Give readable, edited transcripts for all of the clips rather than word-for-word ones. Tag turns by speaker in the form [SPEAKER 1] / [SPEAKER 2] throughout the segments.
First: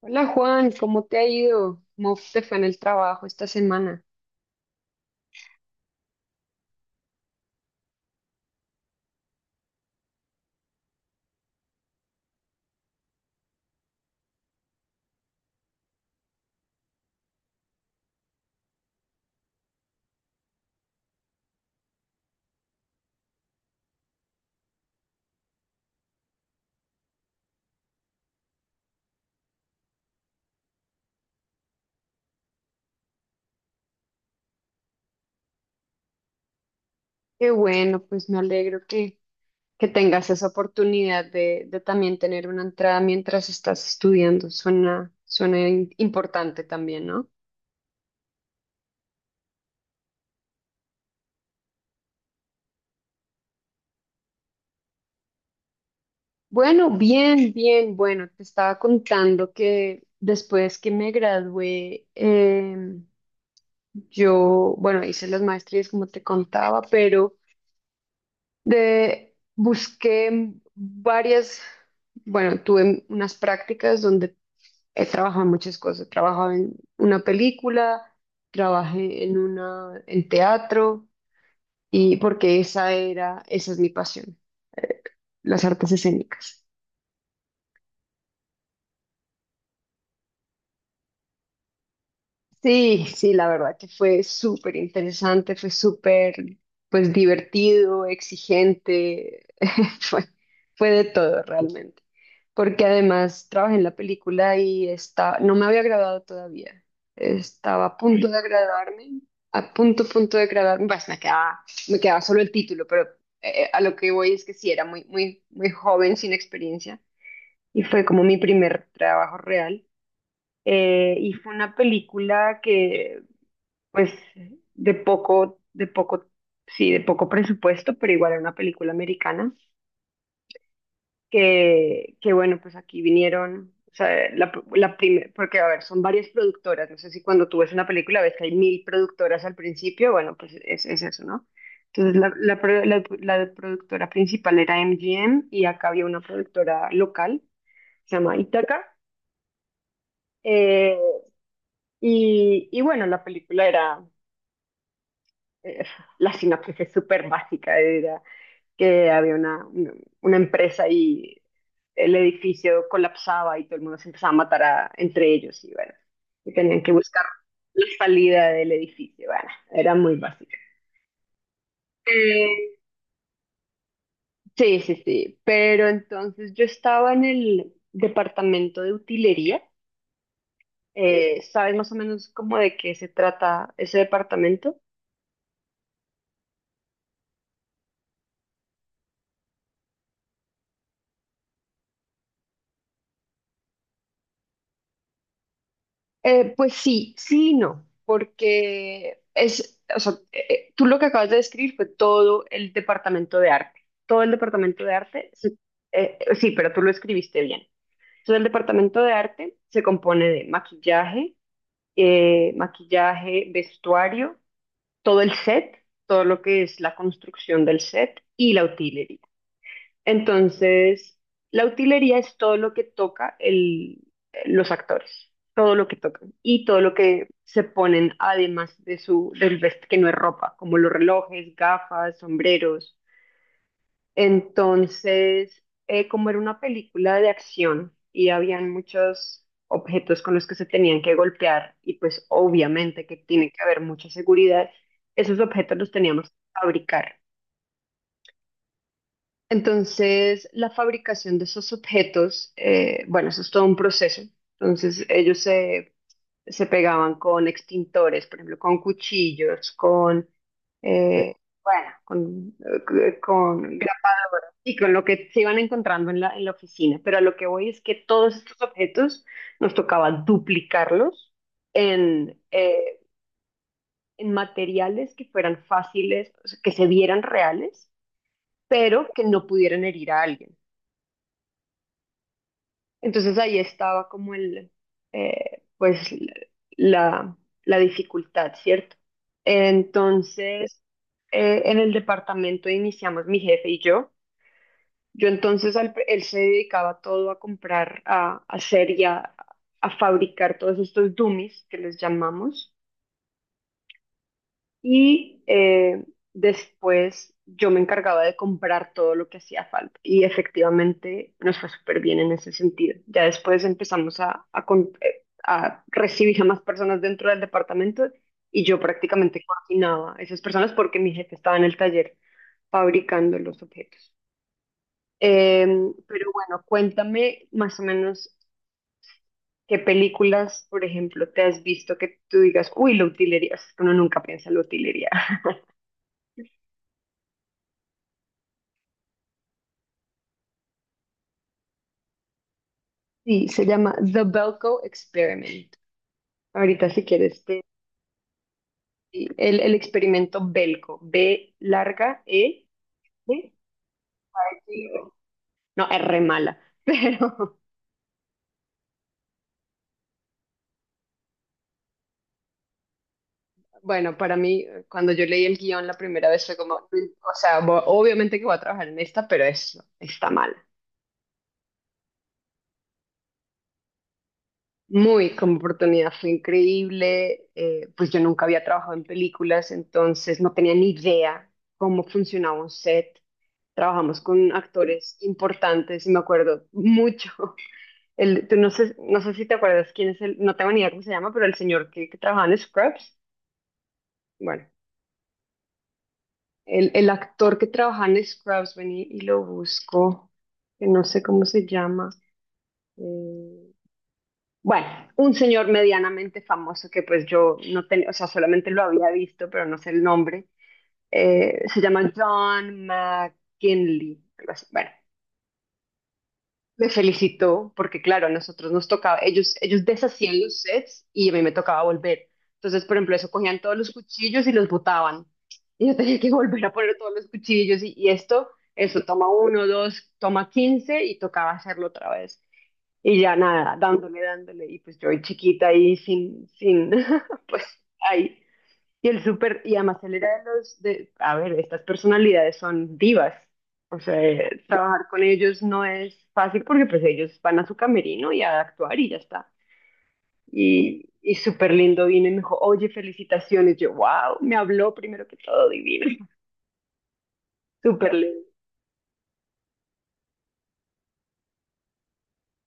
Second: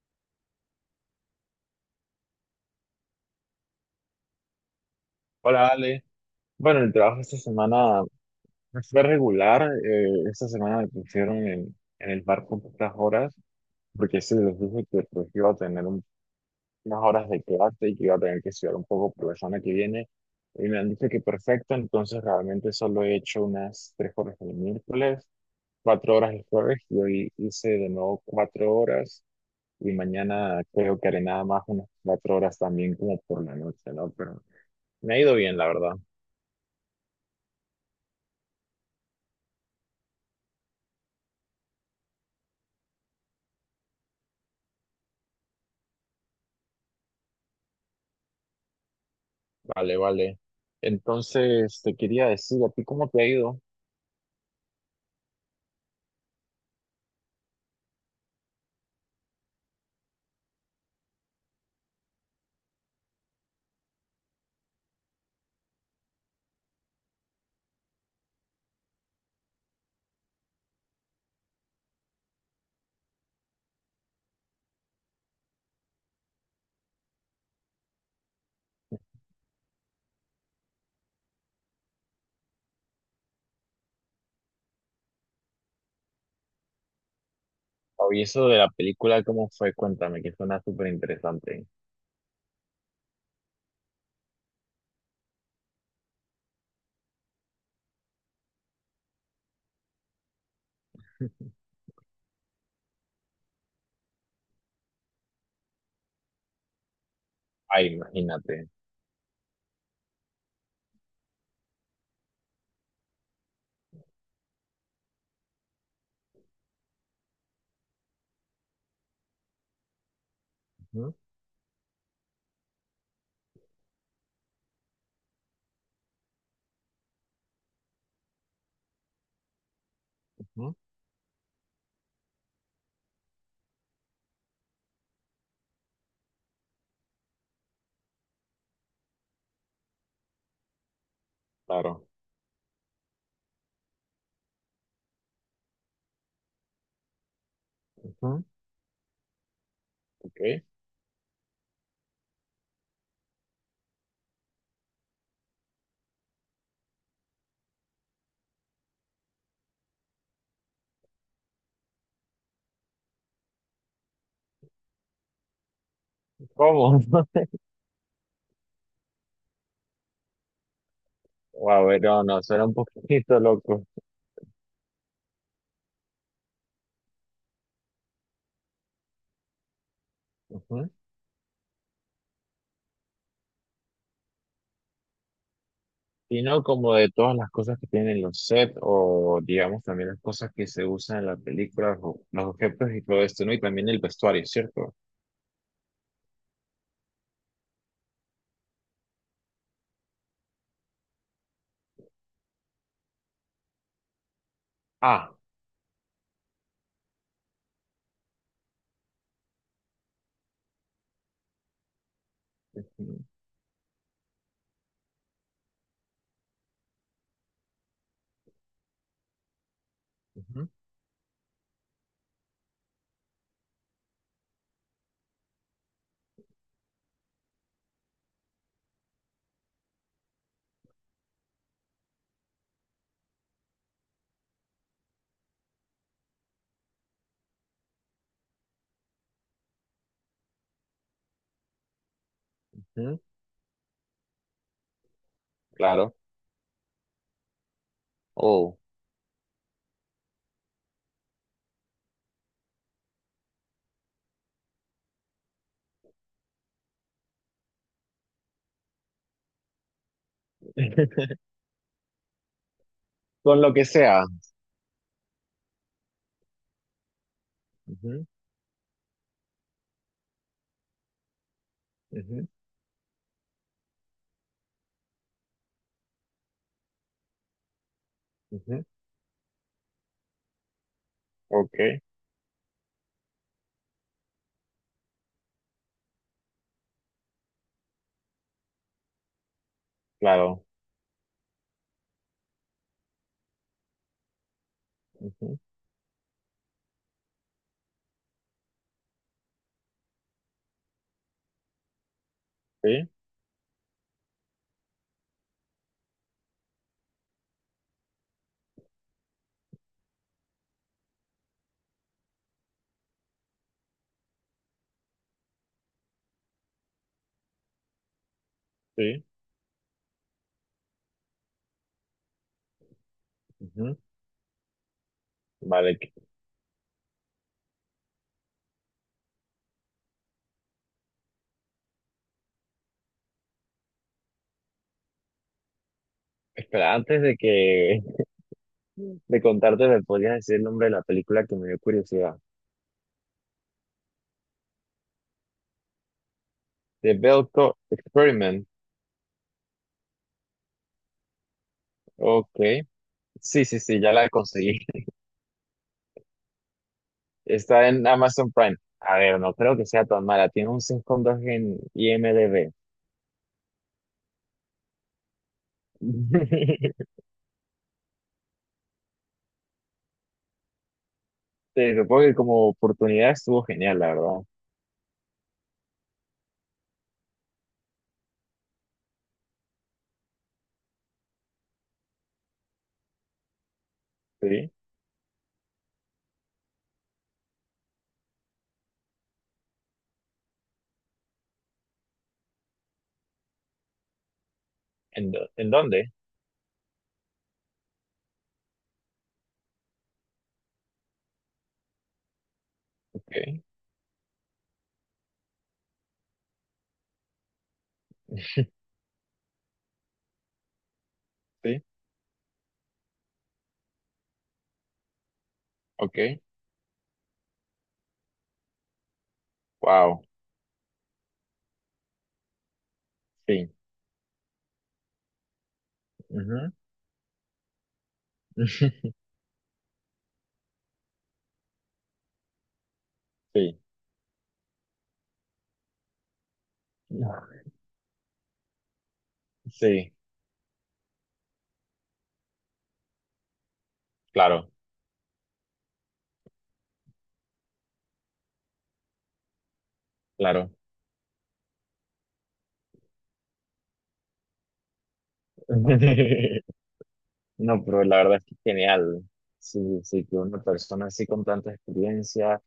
[SPEAKER 1] Hola Juan, ¿cómo te ha ido? ¿Cómo te fue en el trabajo esta semana?
[SPEAKER 2] Hola Ale. Bueno, el trabajo esta semana fue regular. Esta semana me pusieron en el bar con pocas horas, porque sí les dije que pues, iba a tener unas horas de clase y que iba a tener que estudiar un poco por la semana que viene. Y me han dicho que perfecto, entonces realmente solo he hecho unas 3 horas el miércoles, 4 horas el jueves, y hoy hice de nuevo 4 horas. Y mañana creo que haré nada más unas 4 horas también como por la noche, ¿no? Pero me ha ido bien, la verdad.
[SPEAKER 1] Qué bueno, pues me alegro que tengas esa oportunidad de también tener una entrada mientras estás estudiando. Suena importante también, ¿no?
[SPEAKER 2] Vale, vale. Entonces, te quería decir, ¿a ti cómo te ha ido?
[SPEAKER 1] Bueno, bien, bien, bueno, te estaba contando que después que me gradué, yo, bueno, hice las maestrías como te contaba, pero... De, busqué varias, bueno, tuve unas prácticas donde he trabajado en muchas cosas. He trabajado en una película, trabajé en teatro, y porque esa era, esa es mi pasión, las artes escénicas.
[SPEAKER 2] Oye, eso de la película, ¿cómo fue? Cuéntame, que suena súper interesante.
[SPEAKER 1] Sí, sí, la verdad que fue súper interesante, fue súper, pues, divertido, exigente, fue, fue de todo realmente, porque además trabajé en la película y está, no me había graduado todavía, estaba
[SPEAKER 2] Ay,
[SPEAKER 1] a punto de
[SPEAKER 2] imagínate.
[SPEAKER 1] graduarme, a punto, punto de graduarme, pues me quedaba solo el título, pero a lo que voy es que sí, era muy, muy, muy joven, sin experiencia, y fue como mi primer trabajo real.
[SPEAKER 2] Ujú,
[SPEAKER 1] Y fue una película que pues de poco, sí, de poco presupuesto, pero igual era una película americana,
[SPEAKER 2] ujú.
[SPEAKER 1] que bueno, pues aquí vinieron, o sea, la primera, porque a ver, son varias productoras, no sé si cuando tú ves una película ves que hay mil productoras al principio, bueno, pues es eso, ¿no?
[SPEAKER 2] Claro.
[SPEAKER 1] Entonces la productora principal era MGM y acá había una productora local, se llama
[SPEAKER 2] Ujú,
[SPEAKER 1] Itaca,
[SPEAKER 2] ok.
[SPEAKER 1] eh, y bueno, la película era, eh, la sinopsis es súper básica, era que había una empresa y el edificio colapsaba y todo el mundo se empezaba a matar entre ellos y bueno, y tenían que
[SPEAKER 2] ¿Cómo?
[SPEAKER 1] buscar la salida del edificio, bueno, era muy básico.
[SPEAKER 2] A ver, no, no, suena un
[SPEAKER 1] Eh,
[SPEAKER 2] poquito loco.
[SPEAKER 1] sí, sí, sí, pero entonces yo estaba en el departamento de utilería,
[SPEAKER 2] Ujú.
[SPEAKER 1] ¿sabes más o menos cómo de qué se trata ese departamento?
[SPEAKER 2] Y no como de todas las cosas que tienen los sets o, digamos, también las cosas que se usan en la película, o los objetos y todo esto, ¿no? Y también el vestuario, ¿cierto?
[SPEAKER 1] Pues sí, sí y no, porque es, o sea, tú lo que acabas de describir fue todo el departamento de arte. Todo el departamento de arte,
[SPEAKER 2] Ah.
[SPEAKER 1] sí, pero tú lo escribiste bien. Entonces, el departamento de arte se compone de maquillaje,
[SPEAKER 2] Ujú,
[SPEAKER 1] maquillaje, vestuario, todo el set, todo lo que es la construcción del set y la utilería.
[SPEAKER 2] ujú,
[SPEAKER 1] Entonces, la utilería es todo lo que toca los actores, todo lo que tocan y todo lo que se ponen además de su del vest que no es ropa, como los relojes, gafas, sombreros. Entonces, como era una película de acción y habían muchos objetos con los que se tenían que golpear y pues obviamente que
[SPEAKER 2] ujú.
[SPEAKER 1] tiene que haber mucha seguridad, esos objetos los
[SPEAKER 2] Claro.
[SPEAKER 1] teníamos que fabricar.
[SPEAKER 2] Oh.
[SPEAKER 1] Entonces, la fabricación de esos objetos, bueno, eso es todo un proceso. Entonces, se pegaban con extintores, por ejemplo, con cuchillos, con, eh, bueno,
[SPEAKER 2] Con lo
[SPEAKER 1] con,
[SPEAKER 2] que sea.
[SPEAKER 1] y con lo que se iban encontrando en en la oficina. Pero a lo que voy es que
[SPEAKER 2] Ujú,
[SPEAKER 1] todos estos objetos nos tocaba duplicarlos en,
[SPEAKER 2] ujú,
[SPEAKER 1] eh, en materiales que fueran fáciles, o sea, que se vieran reales,
[SPEAKER 2] ujú.
[SPEAKER 1] pero que no pudieran herir a alguien.
[SPEAKER 2] Ok,
[SPEAKER 1] Entonces ahí estaba como el, pues la, la dificultad, ¿cierto?
[SPEAKER 2] claro.
[SPEAKER 1] Entonces, en el departamento iniciamos mi jefe y yo. Yo
[SPEAKER 2] Ujú.
[SPEAKER 1] entonces, él se dedicaba todo a comprar, a hacer y a fabricar todos estos dummies que les llamamos.
[SPEAKER 2] Sí,
[SPEAKER 1] Y después yo me encargaba de comprar todo lo que hacía falta. Y efectivamente nos fue súper bien en ese sentido. Ya después empezamos a recibir a más personas dentro del departamento y yo
[SPEAKER 2] sí.
[SPEAKER 1] prácticamente coordinaba a esas personas porque mi jefe estaba en el taller fabricando los
[SPEAKER 2] Ujú.
[SPEAKER 1] objetos.
[SPEAKER 2] Vale,
[SPEAKER 1] Pero bueno, cuéntame más o menos qué películas, por ejemplo, te has visto que tú digas, uy, la utilería, es que uno nunca piensa en la utilería.
[SPEAKER 2] espera, antes de que de contarte, ¿me podrías decir el nombre de la película que me dio curiosidad?
[SPEAKER 1] Sí, se llama The Belko Experiment. Ahorita si
[SPEAKER 2] The
[SPEAKER 1] quieres,
[SPEAKER 2] Belko Experiment.
[SPEAKER 1] el experimento Belko, B larga,
[SPEAKER 2] Ok.
[SPEAKER 1] E, E,
[SPEAKER 2] Sí, sí, sí, ya la conseguí.
[SPEAKER 1] no, R mala. Pero
[SPEAKER 2] Está en Amazon Prime. A ver, no creo que sea tan mala. Tiene un 5,2 en IMDb.
[SPEAKER 1] bueno, para mí, cuando yo leí el guión la primera vez fue como, o sea, obviamente que voy a trabajar en esta, pero es está mal.
[SPEAKER 2] Te supongo que como oportunidad estuvo genial, la verdad.
[SPEAKER 1] Muy, como oportunidad fue increíble. Pues yo nunca había trabajado en películas, entonces no tenía ni idea cómo funcionaba un set. Trabajamos con
[SPEAKER 2] Sí.
[SPEAKER 1] actores importantes y me acuerdo mucho. El, tú no sé, no sé si te acuerdas quién es el, no tengo ni idea cómo se llama, pero el señor que trabajaba en Scrubs. Bueno,
[SPEAKER 2] ¿En, en dónde?
[SPEAKER 1] el actor que trabajaba en Scrubs, vení y lo busco, que no sé cómo se llama.
[SPEAKER 2] Ok.
[SPEAKER 1] eh, Bueno, un señor medianamente famoso que pues yo no tenía, o sea, solamente lo había visto, pero no sé el nombre. Se
[SPEAKER 2] Sí,
[SPEAKER 1] llama John McKinley, algo así. Bueno,
[SPEAKER 2] ok.
[SPEAKER 1] me felicitó porque claro, a nosotros nos tocaba, ellos
[SPEAKER 2] Wow.
[SPEAKER 1] deshacían los sets y a mí me tocaba volver. Entonces, por ejemplo, eso cogían
[SPEAKER 2] Sí.
[SPEAKER 1] todos los cuchillos y los botaban. Y yo tenía que volver
[SPEAKER 2] Ujú.
[SPEAKER 1] a poner todos los cuchillos y esto, eso toma uno, dos, toma quince y tocaba hacerlo otra vez. Y ya nada,
[SPEAKER 2] Sí.
[SPEAKER 1] dándole, dándole. Y pues yo ahí chiquita ahí sin, sin,
[SPEAKER 2] No.
[SPEAKER 1] pues ahí. Y el súper, y además
[SPEAKER 2] Sí,
[SPEAKER 1] él era de los, de, a ver, estas personalidades son divas. O sea,
[SPEAKER 2] claro,
[SPEAKER 1] trabajar con ellos no es fácil porque pues ellos van a su camerino y a actuar y ya está.
[SPEAKER 2] claro.
[SPEAKER 1] Y súper lindo vino y me dijo, oye, felicitaciones. Yo, wow, me habló primero que todo divino.
[SPEAKER 2] No, pero
[SPEAKER 1] Súper
[SPEAKER 2] la verdad es
[SPEAKER 1] lindo.
[SPEAKER 2] que es genial. Sí, sí, que una persona así con tanta experiencia,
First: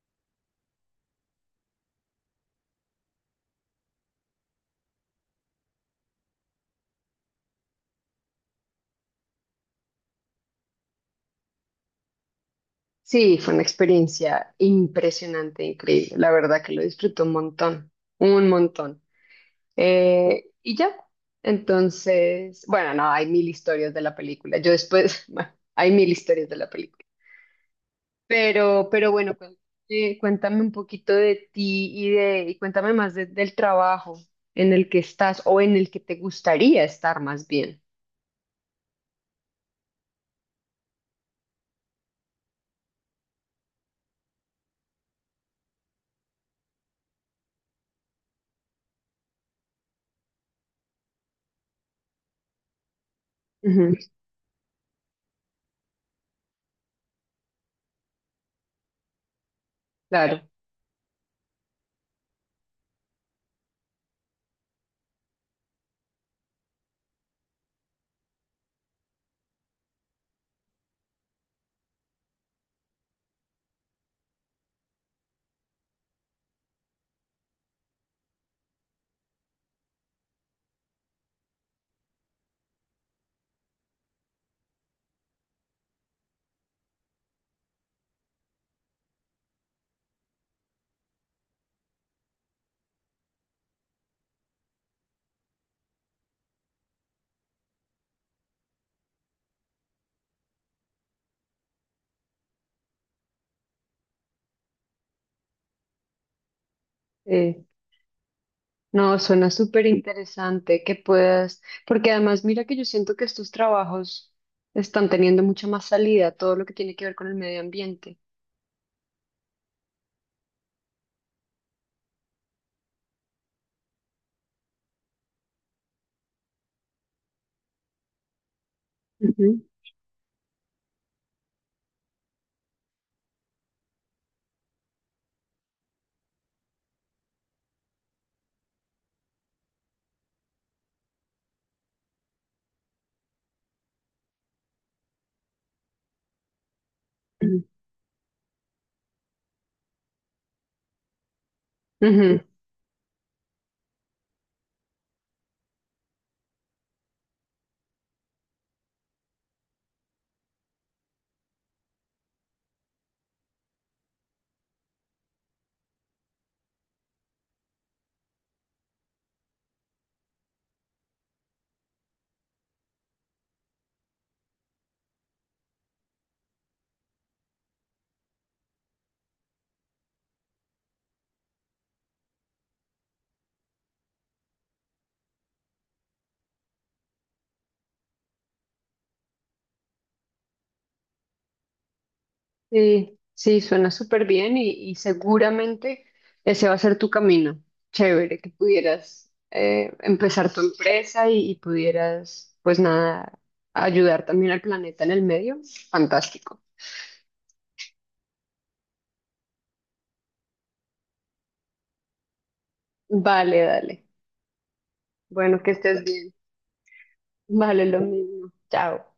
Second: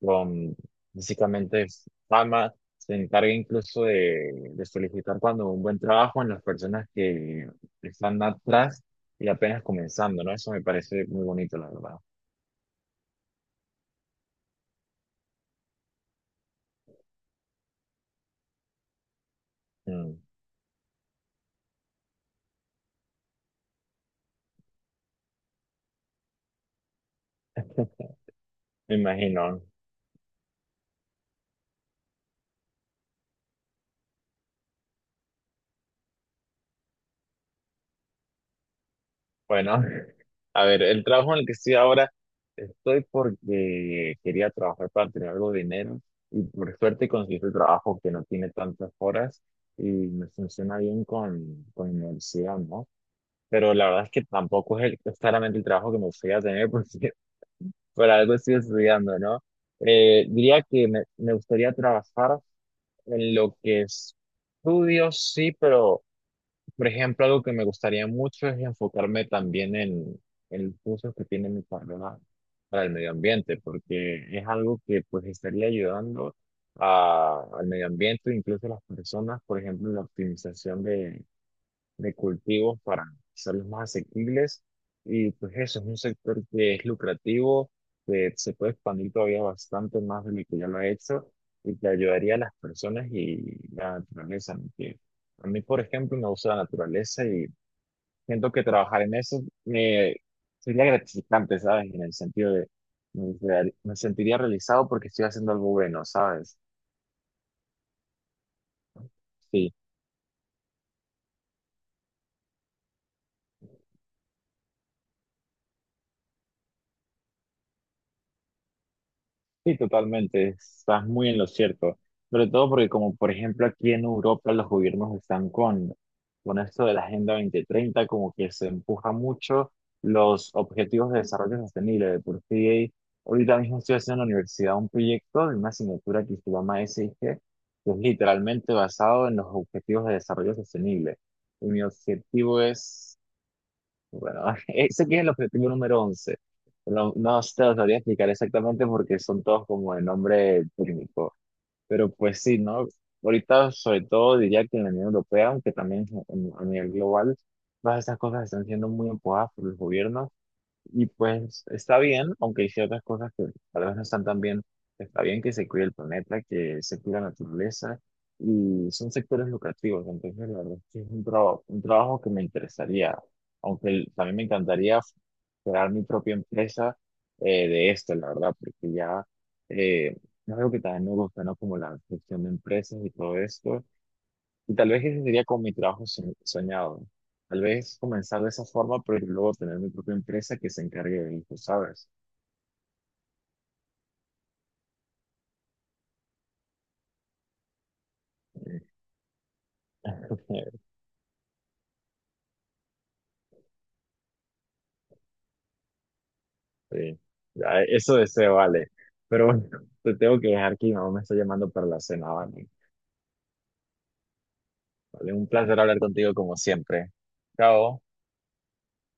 [SPEAKER 2] con básicamente fama, se encargue incluso de solicitar cuando un buen trabajo en las personas que están atrás y apenas comenzando, ¿no? Eso me parece muy bonito, la verdad.
[SPEAKER 1] Sí, fue una experiencia impresionante, increíble. La verdad que lo disfruto un montón, un montón.
[SPEAKER 2] Mm,
[SPEAKER 1] Y ya, entonces, bueno, no, hay mil historias de la película. Yo después, bueno, hay mil historias de la película.
[SPEAKER 2] me
[SPEAKER 1] Pero bueno,
[SPEAKER 2] imagino.
[SPEAKER 1] cuéntame un poquito de ti y cuéntame más del trabajo en el que estás o en el que te gustaría estar más bien.
[SPEAKER 2] Bueno, a ver, el trabajo en el que estoy ahora, estoy porque quería trabajar para tener algo de dinero y por suerte conseguí este trabajo que no tiene tantas horas y me funciona bien con mi universidad, ¿no? Pero la
[SPEAKER 1] Ujú,
[SPEAKER 2] verdad es que tampoco es claramente el trabajo que me gustaría tener porque por algo estoy estudiando, ¿no?
[SPEAKER 1] claro.
[SPEAKER 2] Diría que me gustaría trabajar en lo que estudio, sí, pero... Por ejemplo, algo que me gustaría mucho es enfocarme también en los usos que tiene mi carrera para el medio ambiente, porque es algo que pues estaría ayudando al medio ambiente, incluso a las personas, por ejemplo, en la optimización de cultivos para hacerlos más asequibles. Y pues eso es un sector que es lucrativo, que se puede expandir todavía bastante más de lo que ya lo ha hecho y que ayudaría a las personas y la naturaleza, ¿no? Que a mí, por ejemplo, me gusta la naturaleza y siento que trabajar en eso me sería gratificante, ¿sabes? En el sentido de me, me sentiría realizado porque estoy haciendo algo bueno, ¿sabes?
[SPEAKER 1] Eh, no, suena
[SPEAKER 2] Sí.
[SPEAKER 1] súper interesante que puedas, porque además mira que yo siento que estos trabajos están teniendo mucha más salida, todo lo que tiene que ver con el medio ambiente.
[SPEAKER 2] Sí, totalmente, estás muy en lo cierto. Sobre todo porque como por ejemplo aquí en Europa los gobiernos están con esto de la Agenda 2030, como que se empuja mucho los objetivos de desarrollo sostenible. De por sí, ahorita mismo estoy haciendo en la universidad un proyecto de una asignatura que se llama SIG, que es literalmente basado en los objetivos de desarrollo sostenible. Y mi objetivo es bueno, ese que es el objetivo número 11. No, no
[SPEAKER 1] Ujú.
[SPEAKER 2] te lo sabría explicar exactamente porque son todos como de nombre técnico. Pero
[SPEAKER 1] Ujú.
[SPEAKER 2] pues sí, ¿no? Ahorita, sobre todo, diría que en la Unión Europea, aunque también a nivel global, todas estas cosas están siendo muy empujadas por los gobiernos y pues está bien, aunque hay ciertas cosas que tal vez no están tan bien, está bien que se cuide el planeta, que se cuide la naturaleza y son sectores lucrativos, entonces la verdad es que es un trabajo que me interesaría, aunque también me encantaría crear mi propia empresa de esto, la verdad, porque ya eh, es algo que también me gusta, ¿no? Como la gestión de empresas y todo esto. Y tal vez ese sería como mi trabajo soñado. Tal vez comenzar de esa forma, pero luego tener mi propia empresa que se encargue de eso, ¿sabes?
[SPEAKER 1] Sí, sí, suena súper bien y seguramente ese va a ser tu camino. Chévere que pudieras empezar tu empresa y pudieras, pues nada, ayudar también al planeta en el medio. Fantástico.
[SPEAKER 2] Sí. Ya, eso deseo, vale. Pero bueno, te tengo que dejar que mi mamá me está llamando para la cena, ¿vale?
[SPEAKER 1] Vale, dale.
[SPEAKER 2] Vale, un
[SPEAKER 1] Bueno, que
[SPEAKER 2] placer hablar
[SPEAKER 1] estés
[SPEAKER 2] contigo
[SPEAKER 1] bien.
[SPEAKER 2] como siempre.
[SPEAKER 1] Vale, lo
[SPEAKER 2] Chao.
[SPEAKER 1] mismo. Chao.